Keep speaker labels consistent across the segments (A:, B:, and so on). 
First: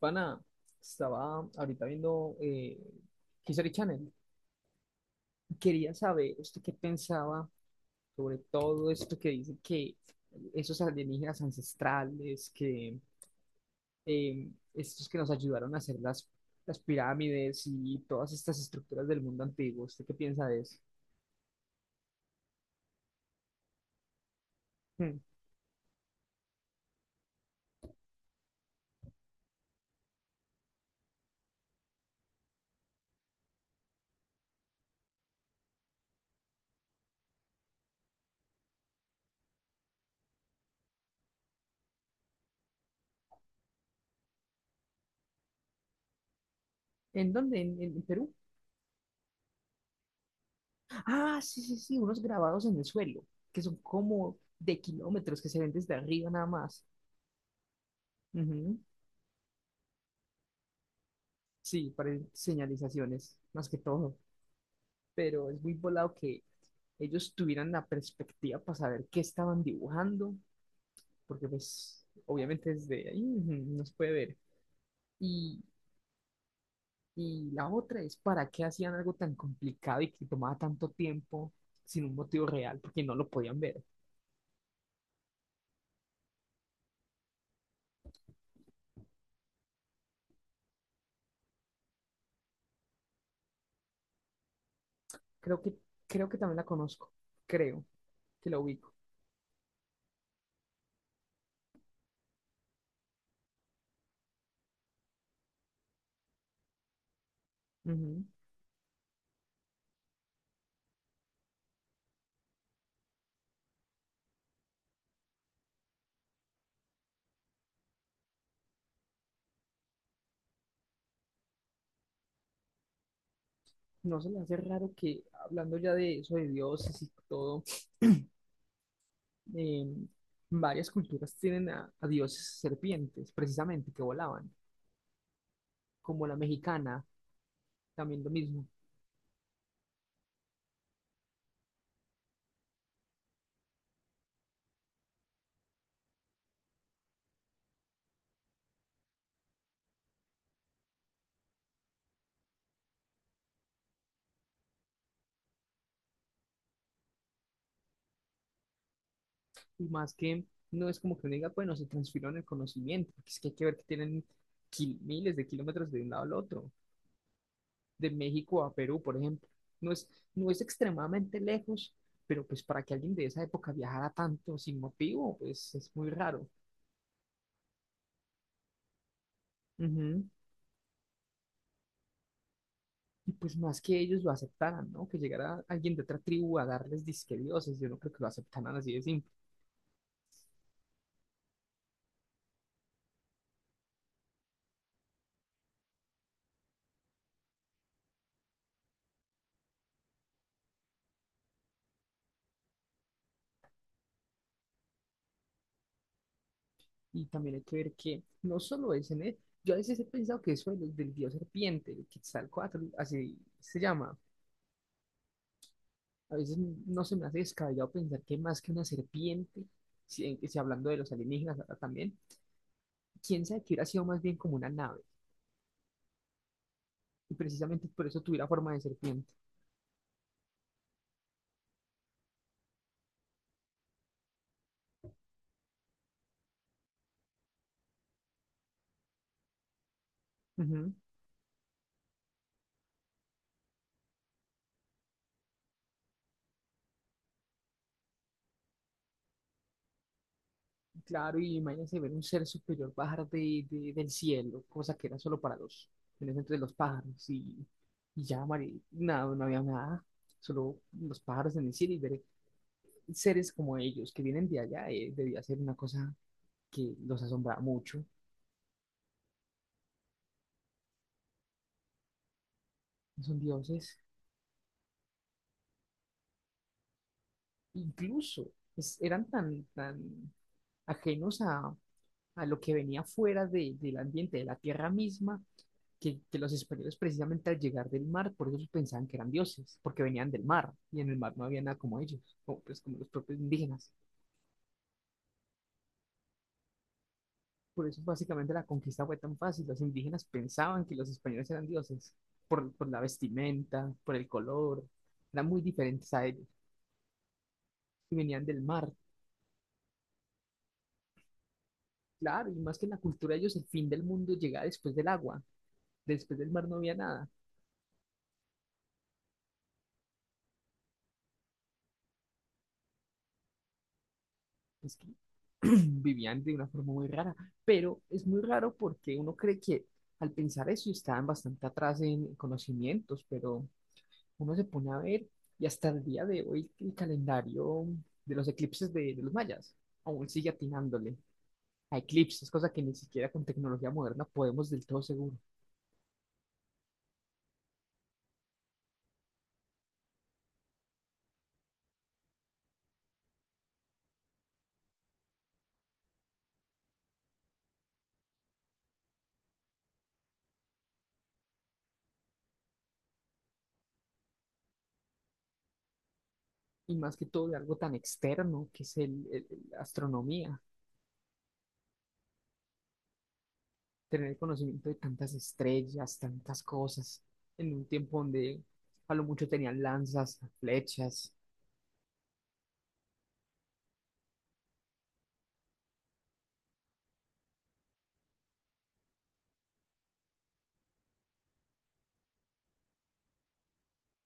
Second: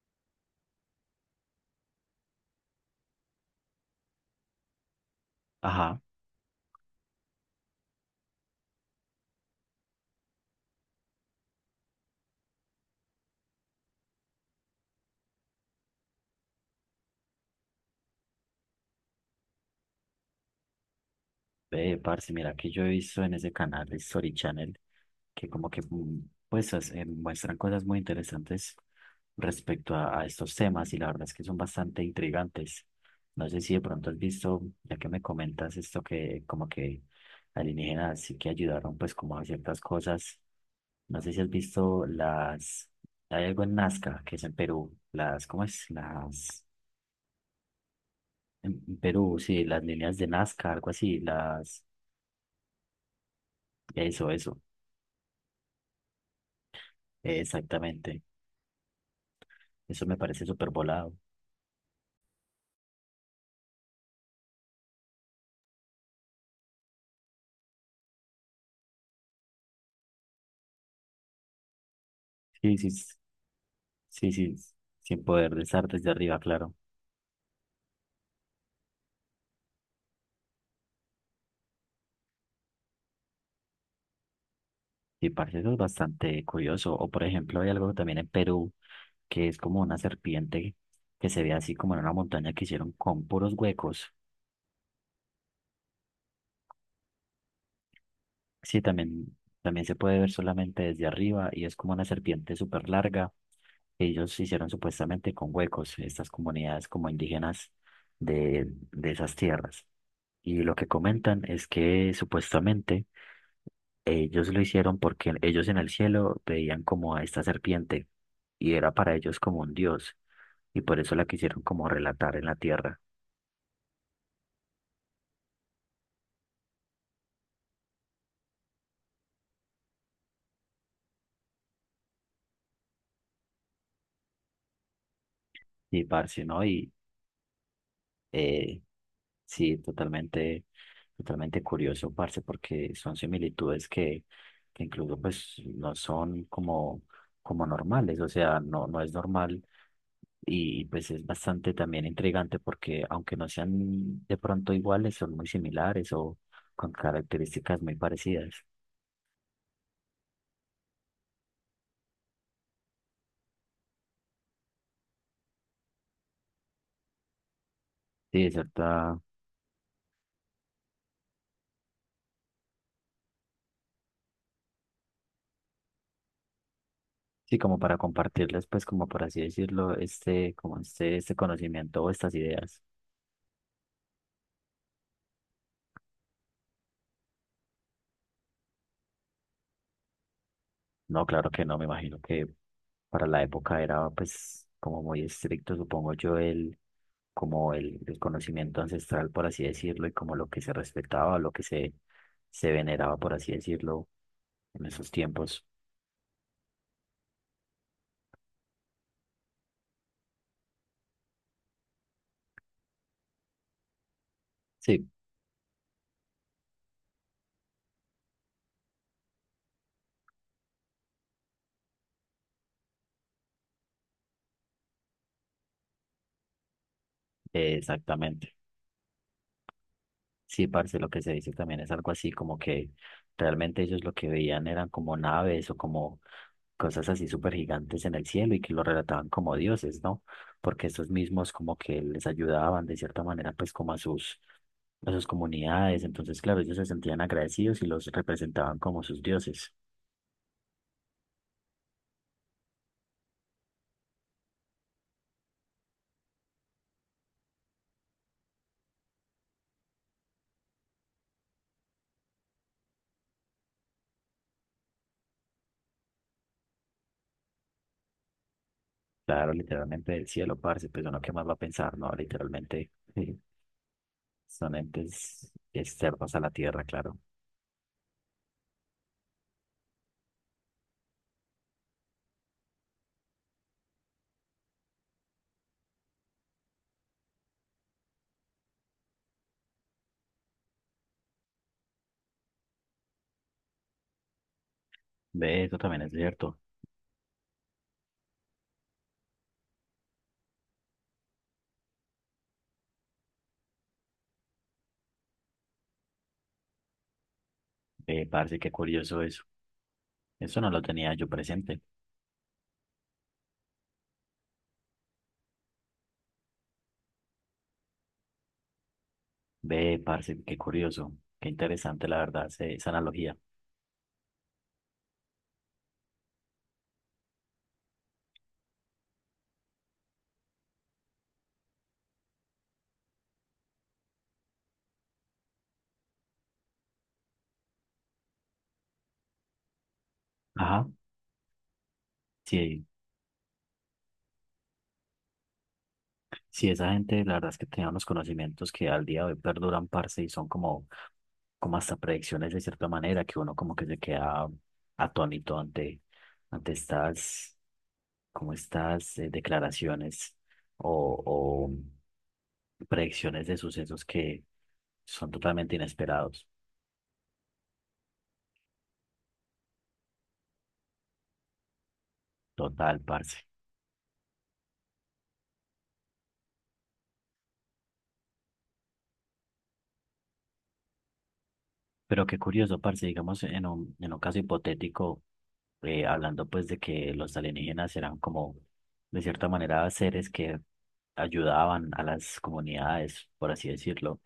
A: Pana, estaba ahorita viendo History Channel. Quería
B: Ajá,
A: saber usted qué pensaba sobre todo esto que dice que esos alienígenas ancestrales, que estos que nos ayudaron a hacer las pirámides y todas estas estructuras del mundo antiguo. ¿Usted qué piensa de eso?
B: ve, parce, mira que yo he visto en ese canal, Story Channel,
A: Hmm.
B: que como que pues muestran cosas muy interesantes respecto a estos temas y la verdad es que son bastante intrigantes. No sé si de pronto has visto, ya que me comentas esto que como que alienígenas sí que ayudaron pues como a ciertas cosas. No sé si has visto las, hay algo en Nazca, que es en Perú, las, ¿cómo es? Las,
A: ¿En dónde? ¿En Perú?
B: en Perú, sí, las líneas de Nazca, algo así,
A: Ah, sí, sí,
B: las,
A: sí, unos grabados en el suelo, que son
B: eso,
A: como
B: eso.
A: de kilómetros que se ven desde arriba nada más.
B: Exactamente. Eso me parece súper volado.
A: Sí, para señalizaciones, más que todo. Pero es muy volado que ellos tuvieran la perspectiva para saber qué estaban dibujando, porque pues obviamente
B: Sí, sí,
A: desde
B: s-
A: ahí no se puede
B: sí,
A: ver.
B: sí. s- Sin poder
A: Y,
B: estar desde arriba, claro.
A: y la otra es para qué hacían algo tan complicado y que tomaba tanto tiempo sin un motivo real, porque no lo podían ver.
B: Y parece eso es bastante curioso. O por ejemplo, hay algo también en Perú que es como una serpiente que se ve así como en una montaña que hicieron con puros huecos.
A: Creo que, creo que también la conozco, creo que la
B: Sí,
A: ubico.
B: también, también se puede ver solamente desde arriba y es como una serpiente súper larga, que ellos hicieron supuestamente con huecos. Estas comunidades como indígenas
A: Ujú.
B: de esas tierras. Y lo que comentan es que supuestamente ellos lo hicieron porque ellos en el cielo veían como a esta serpiente y era para ellos como un dios y por eso la quisieron como relatar en la tierra.
A: No se le hace raro que hablando ya de eso, de dioses y todo. eh, varias culturas tienen a dioses serpientes, precisamente, que volaban,
B: Y
A: como la
B: parce, ¿no? Y
A: mexicana, también lo mismo.
B: Eh, sí, totalmente, totalmente curioso, parce, porque son similitudes que incluso pues no son como, como normales, o sea, no es normal y pues es bastante también intrigante porque aunque no sean de pronto iguales, son muy similares o con características muy parecidas.
A: Y más que no es como que uno diga, bueno, se transfirieron el conocimiento, porque es que hay que ver que tienen miles de kilómetros de un lado al otro, de
B: Sí, de
A: México a Perú, por
B: cierta,
A: ejemplo. No es, no es extremadamente lejos, pero pues para que alguien de esa época viajara tanto sin motivo, pues es muy raro.
B: sí, como para compartirles pues como por así decirlo,
A: Ujú.
B: este, como este conocimiento o estas ideas.
A: Y pues más que ellos lo aceptaran, ¿no? Que llegara alguien de otra tribu a darles disque dioses, yo no creo que lo aceptaran así de simple.
B: No, claro que no, me imagino que para la época era pues como muy estricto, supongo yo, como el conocimiento ancestral, por así decirlo, y como lo que se respetaba, se veneraba, por así decirlo, en esos tiempos.
A: Y también hay que ver que no solo es en él, yo a veces he pensado que eso del dios serpiente, el Quetzalcóatl, así se llama,
B: Sí,
A: a veces no se me hace descabellado pensar que más que una serpiente, si hablando de los alienígenas ahora también, quién sabe que hubiera sido más bien como una nave, y precisamente por eso tuviera
B: exactamente.
A: forma de serpiente.
B: Sí, parce, lo que se dice también es algo así como que realmente ellos lo que veían eran como naves o como cosas así súper gigantes en el cielo y que lo relataban como dioses, ¿no? Porque
A: Ujú.
B: estos mismos como que les ayudaban de cierta manera pues como a a sus comunidades, entonces claro, ellos se sentían agradecidos y los representaban como sus dioses.
A: Claro, y imagínense ver un ser superior bajar del cielo, cosa que era solo para los, en ese entonces los pájaros, y ya, Mari, nada, no había nada, solo los pájaros en el cielo y ver seres como ellos que vienen de allá, debía ser una cosa que los asombraba mucho,
B: Claro, literalmente del cielo, parce, pues uno qué más va a pensar, ¿no? Literalmente
A: son
B: sí,
A: dioses,
B: son entes externos a la tierra, claro.
A: incluso eran tan, tan ajenos a lo que venía fuera del ambiente, de la tierra misma, que los españoles precisamente al llegar del mar, por eso pensaban que eran dioses, porque venían del mar, y en el mar no había nada como ellos, como, pues, como los propios indígenas.
B: Ve, eso también es cierto.
A: Por eso básicamente la conquista fue tan fácil, los indígenas pensaban que los españoles eran dioses, por la vestimenta, por el color, eran muy diferentes a ellos, y
B: Ve
A: venían
B: parce,
A: del
B: qué
A: mar.
B: curioso eso. Eso no lo tenía yo presente.
A: Claro, y más que en la cultura de ellos, el fin del mundo llegaba después del agua, después del mar no había nada.
B: Ve, parce, qué curioso, qué interesante, la verdad, esa analogía.
A: Es que vivían de una forma muy rara, pero es muy raro porque uno cree que al pensar eso estaban bastante atrás en conocimientos, pero uno se pone a ver y hasta el día de hoy el calendario de los eclipses de los mayas aún sigue
B: Ajá,
A: atinándole a eclipses, cosa que
B: sí,
A: ni siquiera con tecnología moderna podemos del todo seguro.
B: sí, esa gente, la verdad es que tenía unos conocimientos que al día de hoy perduran, parce, y son como, como hasta predicciones de cierta manera, que uno como que se queda atónito ante estas, como estas declaraciones o predicciones de sucesos que son totalmente inesperados.
A: Y más que todo de algo tan externo que es la astronomía.
B: Total, parce.
A: Tener conocimiento de tantas estrellas, tantas cosas, en un tiempo donde a lo mucho tenían lanzas, flechas.
B: Pero qué curioso, parce, digamos, en en un caso hipotético, hablando pues de que los alienígenas eran como, de cierta manera, seres que ayudaban a las comunidades, por así decirlo.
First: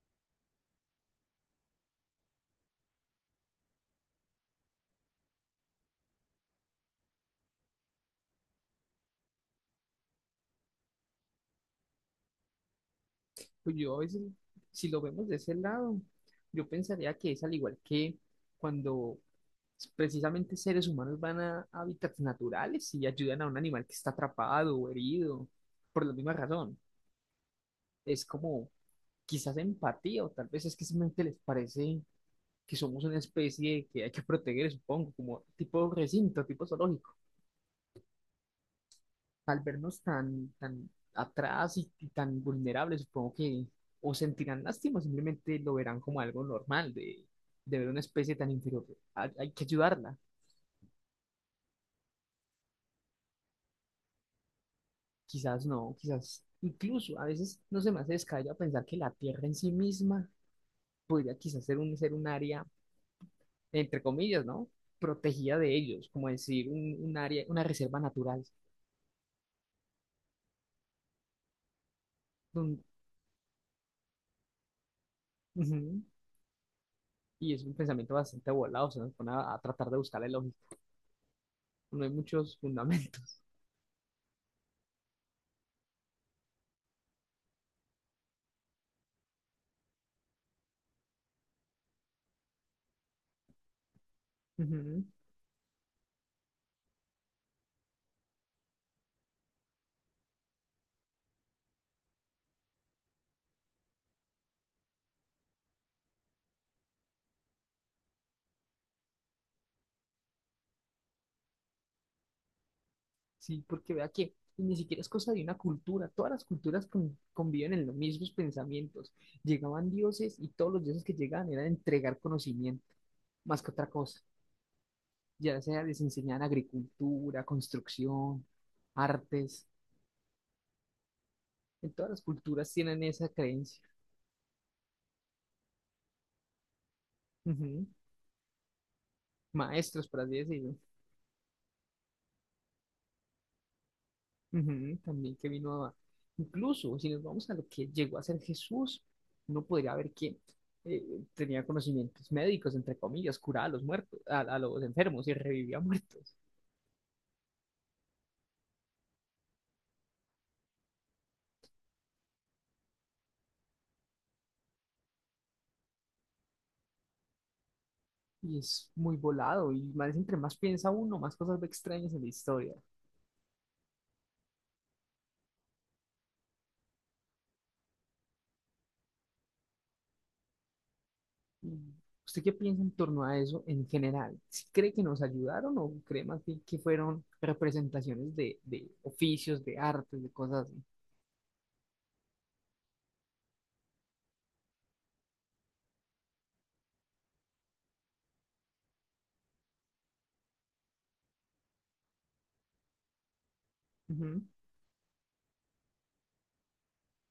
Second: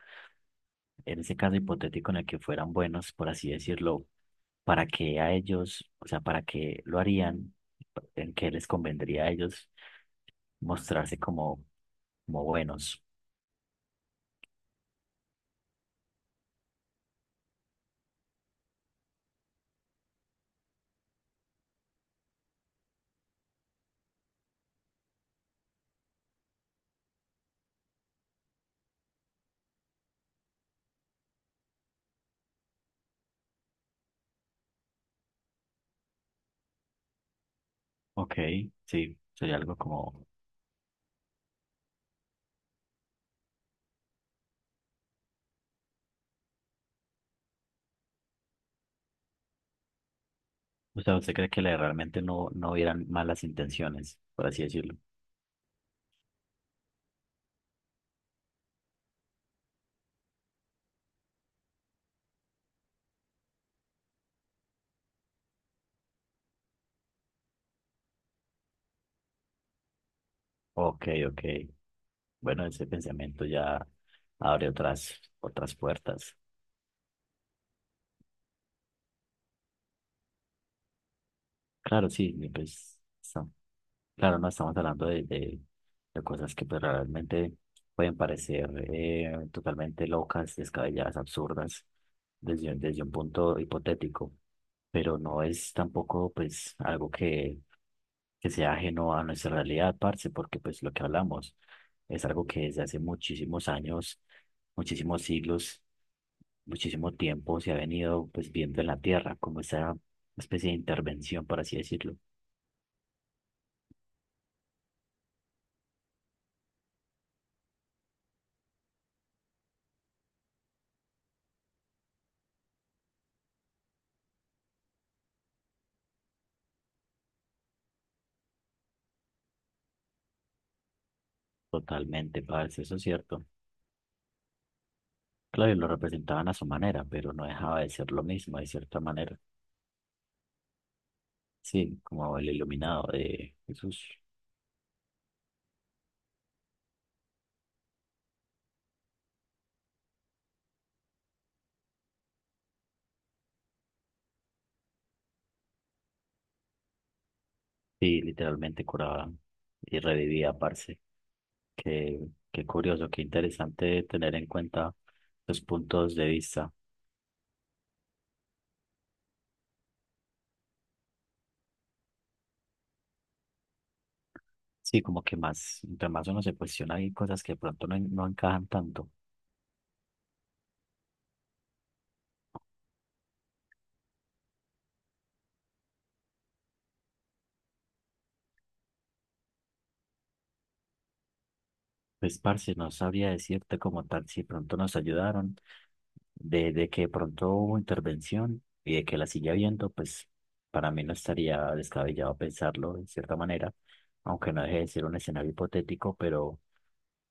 B: En ese caso hipotético en el que fueran buenos, por así decirlo, ¿para qué a ellos, o sea, para qué lo harían? ¿En qué les convendría a ellos mostrarse como, como buenos?
A: Pues yo a veces, si lo vemos de ese lado, yo pensaría que es al igual que cuando precisamente seres humanos van a hábitats naturales y ayudan a un animal que está atrapado o herido, por la misma razón. Es como quizás empatía o tal vez es que simplemente les parece que somos una especie que hay que proteger, supongo, como tipo recinto, tipo zoológico.
B: Ok, sí, sería
A: Al
B: algo
A: vernos
B: como.
A: tan, tan atrás y, tan vulnerables, supongo que o sentirán lástima o simplemente lo verán como algo normal de ver una especie tan inferior. Hay que ayudarla.
B: O sea, ¿usted cree que realmente no hubieran malas intenciones, por así decirlo?
A: Quizás no, quizás incluso a veces no se me hace descabellado pensar que la Tierra en sí misma podría quizás ser un área, entre comillas, ¿no? Protegida de ellos, como decir, un área, una reserva natural.
B: Ok, ok. Bueno,
A: Un-
B: ese pensamiento ya abre otras
A: Ujú.
B: puertas.
A: Y es un pensamiento bastante volado, se nos pone a tratar de buscarle lógica. No
B: Claro,
A: hay
B: sí, y
A: muchos
B: pues,
A: fundamentos.
B: son- Claro, no estamos hablando de cosas que pues, realmente pueden parecer totalmente locas, descabelladas, absurdas, desde un punto hipotético,
A: Ujú.
B: pero no es tampoco pues algo que sea ajeno a nuestra realidad, parce, porque pues lo que hablamos es algo que desde hace muchísimos años, muchísimos siglos, muchísimo tiempo se ha venido pues viendo en la Tierra como esa especie de intervención, por así decirlo.
A: Sí, porque vea que ni siquiera es cosa de una cultura, todas las culturas conviven en los mismos pensamientos. Llegaban dioses y todos los dioses que llegaban eran entregar conocimiento, más que otra cosa, ya sea les enseñaban agricultura, construcción, artes, en todas las
B: Totalmente,
A: culturas
B: parce, eso
A: tienen
B: es
A: esa
B: cierto.
A: creencia.
B: Claro, y lo representaban a su manera, pero no dejaba
A: Ujú.
B: de ser lo mismo, de cierta manera.
A: Maestros, por así decirlo.
B: Sí, como el iluminado de Jesús.
A: Ujú, también que vino a. Incluso si nos vamos a lo que llegó a ser Jesús, uno podría ver que tenía conocimientos médicos, entre comillas, curaba a los muertos, a los enfermos y revivía muertos.
B: Sí, literalmente curaba y revivía, parce. Qué, qué curioso, qué interesante tener en cuenta los puntos de vista.
A: Y es muy volado y más, entre más piensa uno, más cosas ve extrañas en la historia.
B: Sí, como que más, entre más uno se cuestiona, hay cosas que de pronto no encajan tanto.
A: Y, ¿usted qué piensa en torno a eso en general? ¿Sí cree que nos ayudaron o cree más bien que fueron representaciones de oficios, de artes, de cosas
B: Pues, parce, no sabría decirte como tal si pronto nos ayudaron, de que pronto hubo intervención y de que la sigue habiendo, pues para mí no estaría descabellado pensarlo de cierta manera,
A: así?
B: aunque no deje de ser un escenario hipotético, pero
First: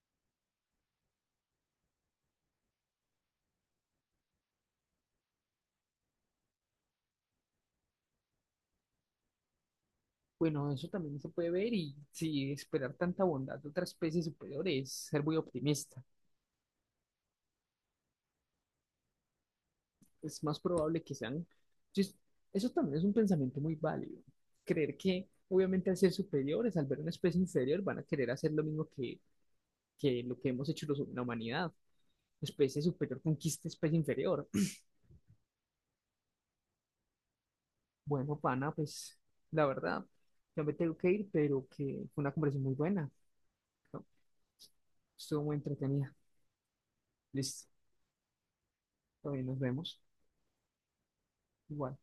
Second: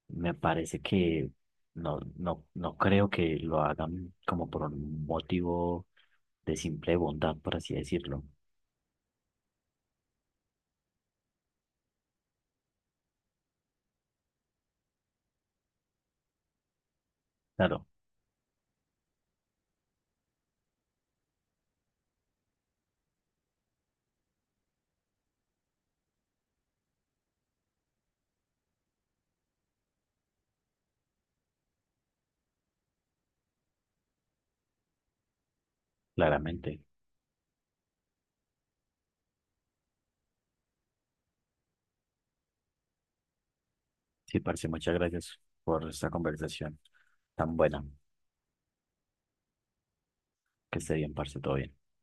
B: me parece que no creo que lo hagan como por un motivo de simple bondad, por así decirlo.
A: Bueno, eso también se puede ver y si esperar tanta bondad de otra especie superior es ser muy optimista.
B: Claro,
A: Es más probable que sean. Entonces, eso también es un pensamiento muy válido. Creer que obviamente al ser superiores, al ver una especie inferior, van a querer hacer lo mismo que lo que hemos hecho la humanidad. Especie superior conquista especie inferior.
B: claramente.
A: Bueno, pana, pues la verdad, ya me tengo que ir, pero que fue una conversación muy buena. ¿No?
B: Sí, parce, muchas gracias
A: Estuvo muy
B: por esta
A: entretenida.
B: conversación tan
A: Listo,
B: buena.
A: todavía nos vemos.
B: Que esté bien, parce, todo bien.
A: Igual.